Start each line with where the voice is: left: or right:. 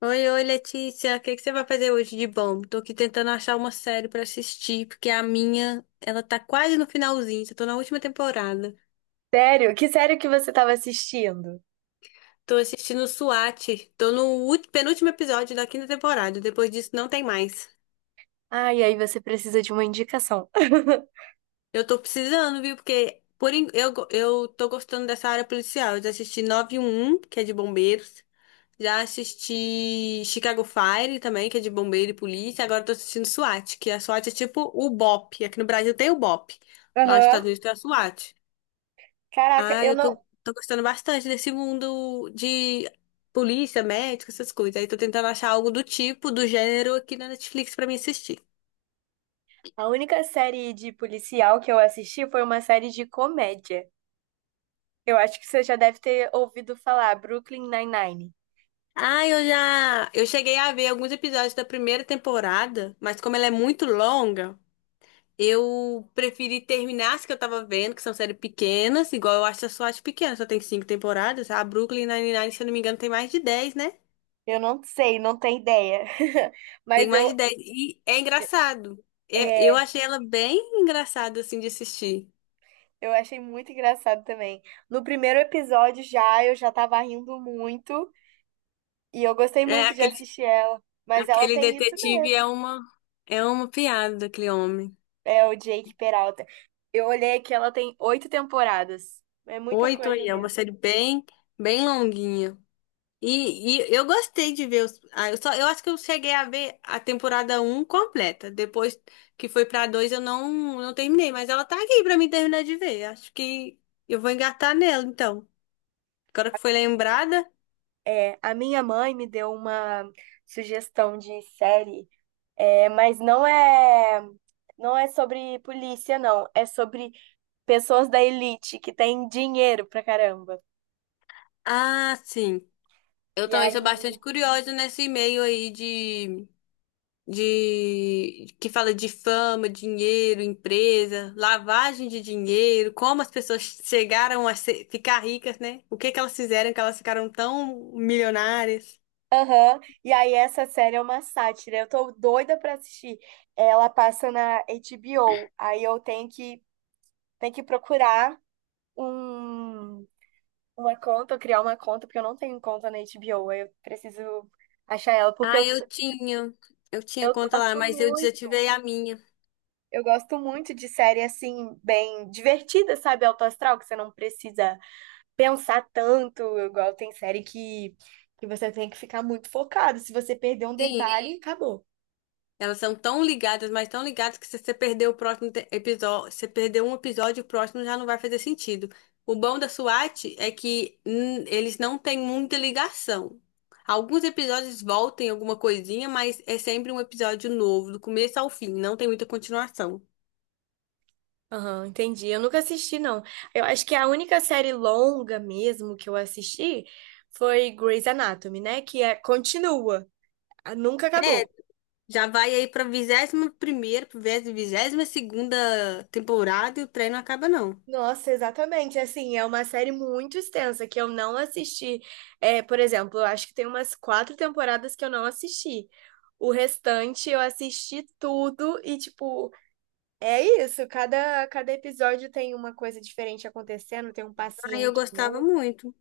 left: Oi, oi, Letícia. O que que você vai fazer hoje de bom? Tô aqui tentando achar uma série pra assistir, porque a minha, ela tá quase no finalzinho, já tô na última temporada.
right: Sério? Que série que você estava assistindo?
left: Tô assistindo SWAT, tô no penúltimo episódio da quinta temporada, depois disso não tem mais.
right: Ah, e aí você precisa de uma indicação.
left: Eu tô precisando, viu? Porque por, en- eu, go- eu tô gostando dessa área policial. Eu já assisti 9-1-1, que é de bombeiros. Já assisti Chicago Fire também, que é de bombeiro e polícia. Agora eu tô assistindo SWAT, que a SWAT é tipo o BOP. Aqui no Brasil tem o BOP. Lá nos
right: Aham.
left: Estados Unidos tem a SWAT.
right: Caraca,
left: Ah,
right: eu
left: eu
right: não.
left: tô, tô gostando bastante desse mundo de polícia, médico, essas coisas. Aí tô tentando achar algo do tipo, do gênero aqui na Netflix pra mim assistir.
right: A única série de policial que eu assisti foi uma série de comédia. Eu acho que você já deve ter ouvido falar, Brooklyn Nine-Nine.
left: Ah, eu já. Eu cheguei a ver alguns episódios da primeira temporada, mas como ela é muito longa. Eu preferi terminar as que eu tava vendo, que são séries pequenas, igual eu acho a eu pequena, só tem cinco temporadas. A Brooklyn Nine-Nine, se eu não me engano, tem mais de 10, né?
right: Eu não sei, não tenho ideia.
left: Tem
right: Mas
left: mais de dez. E é engraçado. Eu
right: é,
left: achei ela bem engraçada, assim, de assistir.
right: eu achei muito engraçado também. No primeiro episódio já, eu já tava rindo muito. E eu gostei
left: É,
right: muito de
left: aquele,
right: assistir ela. Mas ela
left: aquele
right: tem isso
left: detetive é
right: mesmo.
left: uma piada, aquele homem.
right: É o Jake Peralta. Eu olhei que ela tem oito temporadas. É muita
left: Oito
right: coisa
left: aí, é uma
right: mesmo.
left: série bem, bem longuinha. E eu gostei de ver os. Ah, eu só, eu acho que eu cheguei a ver a temporada um completa. Depois que foi pra 2 eu não terminei. Mas ela tá aqui pra mim terminar de ver. Acho que eu vou engatar nela, então. Agora que foi lembrada.
right: É, a minha mãe me deu uma sugestão de série, mas não é sobre polícia, não. É sobre pessoas da elite que têm dinheiro pra caramba.
left: Ah, sim. Eu
right: E
left: também
right: aí,
left: sou bastante curiosa nesse meio aí de que fala de fama, dinheiro, empresa, lavagem de dinheiro, como as pessoas chegaram a ficar ricas, né? O que que elas fizeram que elas ficaram tão milionárias?
right: aham, e aí essa série é uma sátira. Eu tô doida pra assistir. Ela passa na HBO. Aí tenho que procurar um uma conta, criar uma conta, porque eu não tenho conta na HBO, aí eu preciso achar ela,
left: Ah, eu tinha
right: eu
left: conta lá,
right: gosto
left: mas eu
right: muito.
left: desativei a minha.
right: Eu gosto muito de série assim, bem divertida, sabe? Alto astral, que você não precisa pensar tanto, igual tem que você tem que ficar muito focado. Se você perder um
left: Sim,
right: detalhe, acabou.
left: elas são tão ligadas, mas tão ligadas que se você perder o próximo episódio, se você perder um episódio, o próximo já não vai fazer sentido. O bom da SWAT é que eles não têm muita ligação. Alguns episódios voltam em alguma coisinha, mas é sempre um episódio novo, do começo ao fim, não tem muita continuação.
right: Aham, entendi. Eu nunca assisti, não. Eu acho que a única série longa mesmo que eu assisti foi Grey's Anatomy, né? Continua, nunca
left: É,
right: acabou.
left: já vai aí pra 21ª, pra 22ª temporada e o trem não acaba não.
right: Nossa, exatamente. Assim, é uma série muito extensa que eu não assisti. É, por exemplo, eu acho que tem umas quatro temporadas que eu não assisti. O restante eu assisti tudo e, tipo, é isso. Cada episódio tem uma coisa diferente acontecendo, tem um
left: Aí eu
right: paciente
left: gostava
right: novo.
left: muito.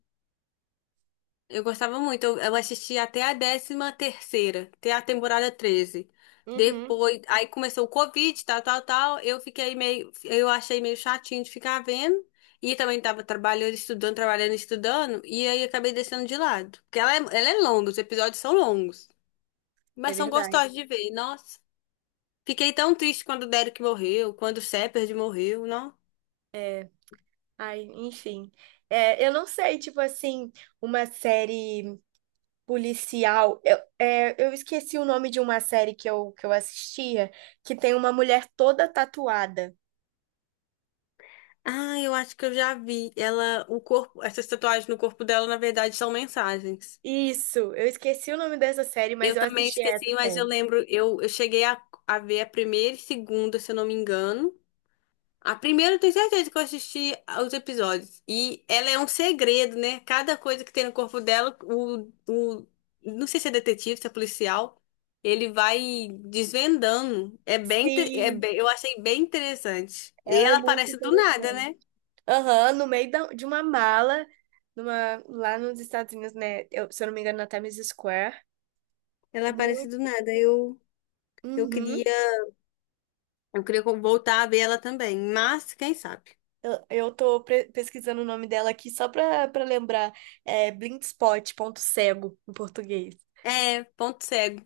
left: Eu gostava muito. Eu assisti até a décima terceira, até a temporada 13.
right: Uhum,
left: Depois, aí começou o Covid, tal, tal, tal. Eu fiquei meio, eu achei meio chatinho de ficar vendo. E também tava trabalhando, estudando, trabalhando, estudando. E aí acabei deixando de lado. Porque ela é longa, os episódios são longos.
right: é
left: Mas são
right: verdade.
left: gostosos de ver. Nossa, fiquei tão triste quando o Derek morreu, quando o Shepard morreu, não?
right: É, ai, enfim. É, eu não sei, tipo assim, uma série policial. Eu esqueci o nome de uma série que eu assistia, que tem uma mulher toda tatuada.
left: Ah, eu acho que eu já vi. Ela, o corpo, essas tatuagens no corpo dela, na verdade, são mensagens.
right: Isso, eu esqueci o nome dessa série, mas
left: Eu
right: eu
left: também
right: assisti essa
left: esqueci, mas eu
right: série.
left: lembro, eu cheguei a ver a primeira e segunda, se eu não me engano. A primeira eu tenho certeza que eu assisti aos episódios. E ela é um segredo, né? Cada coisa que tem no corpo dela, não sei se é detetive, se é policial, ele vai desvendando. É é
right: Sim,
left: bem, eu achei bem interessante. E
right: ela é
left: ela
right: muito
left: aparece do nada,
right: interessante.
left: né?
right: Aham, no meio de uma mala, numa, lá nos Estados Unidos, né? Se eu não me engano, na Times Square.
left: Ela aparece do
right: Muito.
left: nada. Eu
right: Uhum.
left: queria, eu queria voltar a ver ela também, mas quem sabe?
right: Eu tô pesquisando o nome dela aqui só pra lembrar. É Blindspot, ponto cego, em português.
left: É, ponto cego.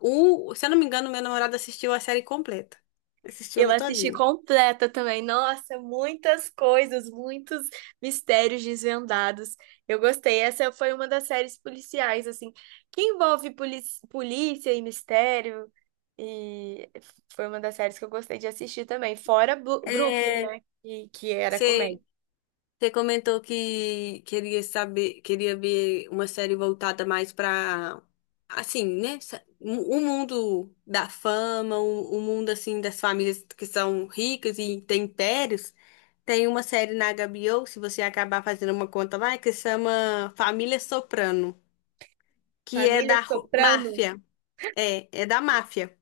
left: Se eu não me engano, meu namorado assistiu a série completa. Assistiu
right: Eu
left: ela
right: assisti
left: todinha.
right: completa também. Nossa, muitas coisas, muitos mistérios desvendados. Eu gostei. Essa foi uma das séries policiais, assim, que envolve polícia e mistério. E foi uma das séries que eu gostei de assistir também. Fora Brooklyn,
left: É,
right: né? que era comédia.
left: você você comentou que queria saber, queria ver uma série voltada mais para, assim, né? O mundo da fama, o mundo, assim, das famílias que são ricas e têm impérios. Tem uma série na HBO, se você acabar fazendo uma conta lá, que se chama Família Soprano, que é
right: Família
left: da
right: Soprano.
left: máfia. É, é da máfia.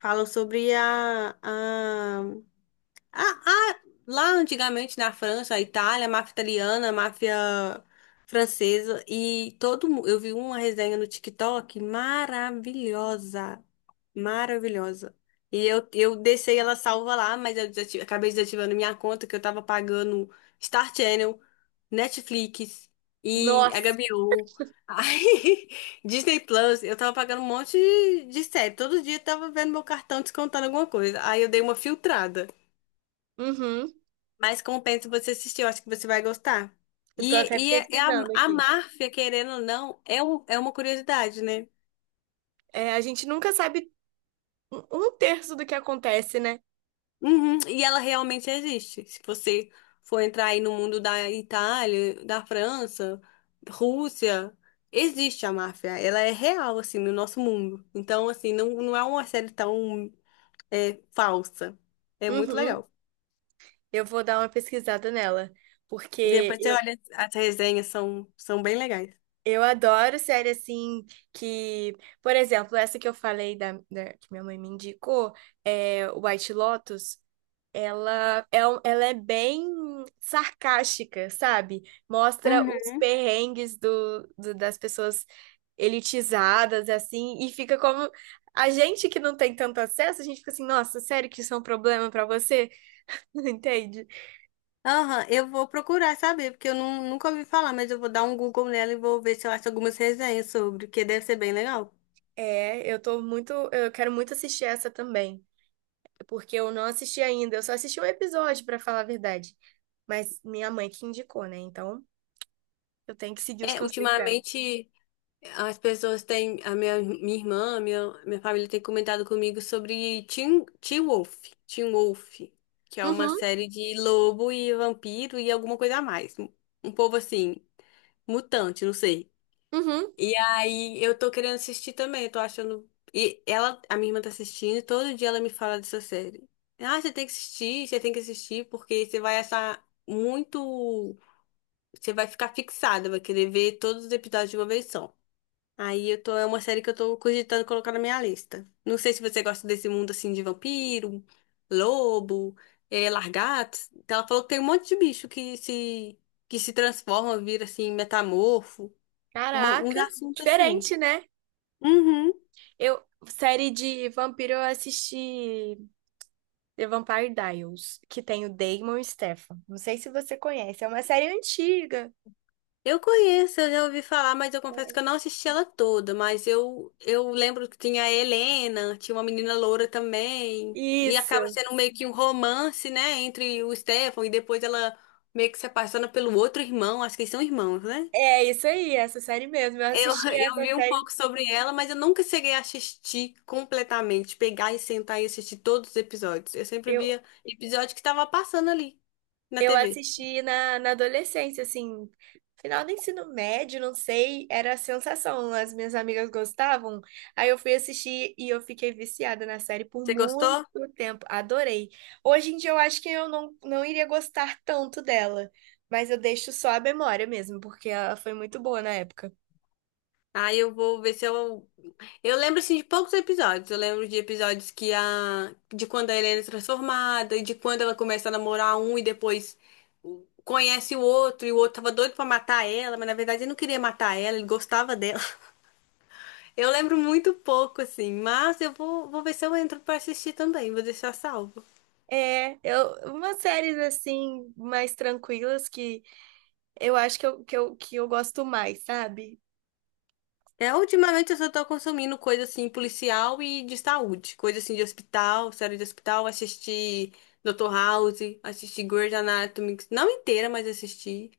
left: Falam sobre ah, ah, lá antigamente na França, Itália, máfia italiana, máfia francesa e todo mundo. Eu vi uma resenha no TikTok maravilhosa, maravilhosa. E eu deixei ela salva lá, mas eu acabei desativando minha conta que eu tava pagando Star Channel, Netflix e
right: Nossa.
left: HBO, aí, Disney Plus. Eu tava pagando um monte de série. Todo dia eu tava vendo meu cartão descontando alguma coisa. Aí eu dei uma filtrada.
right: Uhum.
left: Mas compensa você assistir, eu acho que você vai gostar.
right: Eu tô
left: E,
right: até
left: e a,
right: pesquisando
left: a
right: aqui.
left: máfia, querendo ou não, é uma curiosidade, né?
right: É, a gente nunca sabe um terço do que acontece, né?
left: Uhum, e ela realmente existe. Se você for entrar aí no mundo da Itália, da França, Rússia, existe a máfia. Ela é real, assim, no nosso mundo. Então, assim, não, não é uma série tão é, falsa. É muito
right: Uhum.
left: legal.
right: Eu vou dar uma pesquisada nela, porque
left: Depois você
right: eu,
left: olha, as resenhas são, são bem legais.
right: eu adoro série assim que, por exemplo, essa que eu falei que minha mãe me indicou, é White Lotus, ela é, ela é bem sarcástica, sabe? Mostra os
left: Uhum.
right: perrengues das pessoas elitizadas, assim, e fica como a gente que não tem tanto acesso, a gente fica assim, nossa, sério que isso é um problema pra você? Entende?
left: Aham, eu vou procurar saber, porque eu não, nunca ouvi falar, mas eu vou dar um Google nela e vou ver se eu acho algumas resenhas sobre, que deve ser bem legal.
right: É, eu tô muito, eu quero muito assistir essa também, porque eu não assisti ainda, eu só assisti um episódio, pra falar a verdade. Mas minha mãe que indicou, né? Então, eu tenho que seguir os
left: É,
right: conselhos dela.
left: ultimamente as pessoas têm, a minha, minha irmã, minha família tem comentado comigo sobre Teen Wolf, que é uma
right: Uhum,
left: série de lobo e vampiro e alguma coisa a mais. Um povo assim, mutante, não sei.
right: uhum.
left: E aí eu tô querendo assistir também, eu tô achando. E ela, a minha irmã tá assistindo, e todo dia ela me fala dessa série. Ah, você tem que assistir, você tem que assistir, porque você vai achar muito. Você vai ficar fixada, vai querer ver todos os episódios de uma vez só. Aí eu tô, é uma série que eu tô cogitando colocar na minha lista. Não sei se você gosta desse mundo assim de vampiro, lobo, largatos. Então, ela falou que tem um monte de bicho que se transforma, vira assim, metamorfo. Um
right: Caraca,
left: assunto assim.
right: diferente, né?
left: Uhum.
right: Eu, série de vampiro, eu assisti The Vampire Diaries, que tem o Damon e o Stefan. Não sei se você conhece, é uma série antiga.
left: Eu conheço, eu já ouvi falar, mas eu confesso que eu não assisti ela toda, mas eu lembro que tinha a Helena, tinha uma menina loura também, e acaba
right: Isso.
left: sendo meio que um romance, né, entre o Stefan e depois ela meio que se apaixona pelo outro irmão, acho que eles são irmãos, né?
right: É isso aí, essa série mesmo. Eu
left: Eu,
right: assisti
left: eu
right: essa
left: vi um
right: série.
left: pouco sobre ela, mas eu nunca cheguei a assistir completamente, pegar e sentar e assistir todos os episódios. Eu sempre
right: eu
left: via episódio que tava passando ali na
right: Eu
left: TV.
right: assisti na, na adolescência, assim, final do ensino médio, não sei, era a sensação. As minhas amigas gostavam, aí eu fui assistir e eu fiquei viciada na série por
left: Você
right: muito
left: gostou?
right: tempo. Adorei. Hoje em dia eu acho que eu não, não iria gostar tanto dela, mas eu deixo só a memória mesmo, porque ela foi muito boa na época.
left: Aí eu vou ver se eu eu lembro, assim, de poucos episódios. Eu lembro de episódios que a... De quando a Helena é transformada, e de quando ela começa a namorar um e depois conhece o outro, e o outro tava doido pra matar ela, mas na verdade ele não queria matar ela, ele gostava dela. Eu lembro muito pouco, assim, mas eu vou, vou ver se eu entro pra assistir também, vou deixar salvo.
right: É, eu, umas séries assim, mais tranquilas que eu acho que eu, que eu, que eu gosto mais, sabe?
left: É, ultimamente eu só tô consumindo coisa, assim, policial e de saúde. Coisa, assim, de hospital, série de hospital, assisti... Dr. House, assisti Grey's Anatomy, não inteira, mas assisti.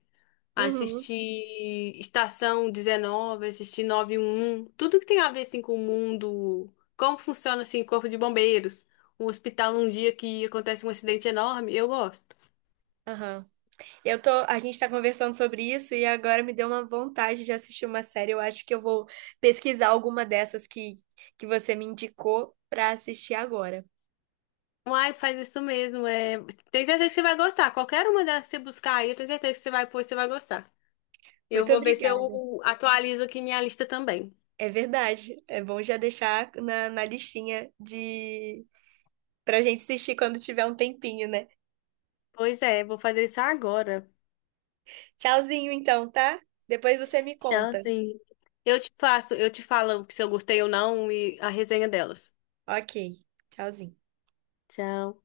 right: Uhum,
left: Assistir Estação 19, assisti tudo que tem a ver assim com o mundo, como funciona assim o corpo de bombeiros, um hospital num dia que acontece um acidente enorme, eu gosto.
right: aham. Eu tô, a gente tá conversando sobre isso e agora me deu uma vontade de assistir uma série. Eu acho que eu vou pesquisar alguma que você me indicou pra assistir agora.
left: Uai, faz isso mesmo, é, tem certeza que você vai gostar. Qualquer uma delas que você buscar aí, eu tenho certeza que você vai pôr, você vai gostar. Eu
right: Muito
left: vou ver se
right: obrigada.
left: eu atualizo aqui minha lista também.
right: É verdade. É bom já deixar na listinha de pra gente assistir quando tiver um tempinho, né?
left: Pois é, vou fazer isso agora.
right: Tchauzinho então, tá? Depois você me conta.
left: Tchauzinho. Eu te faço, eu te falo se eu gostei ou não e a resenha delas.
right: Ok. Tchauzinho.
left: Tchau.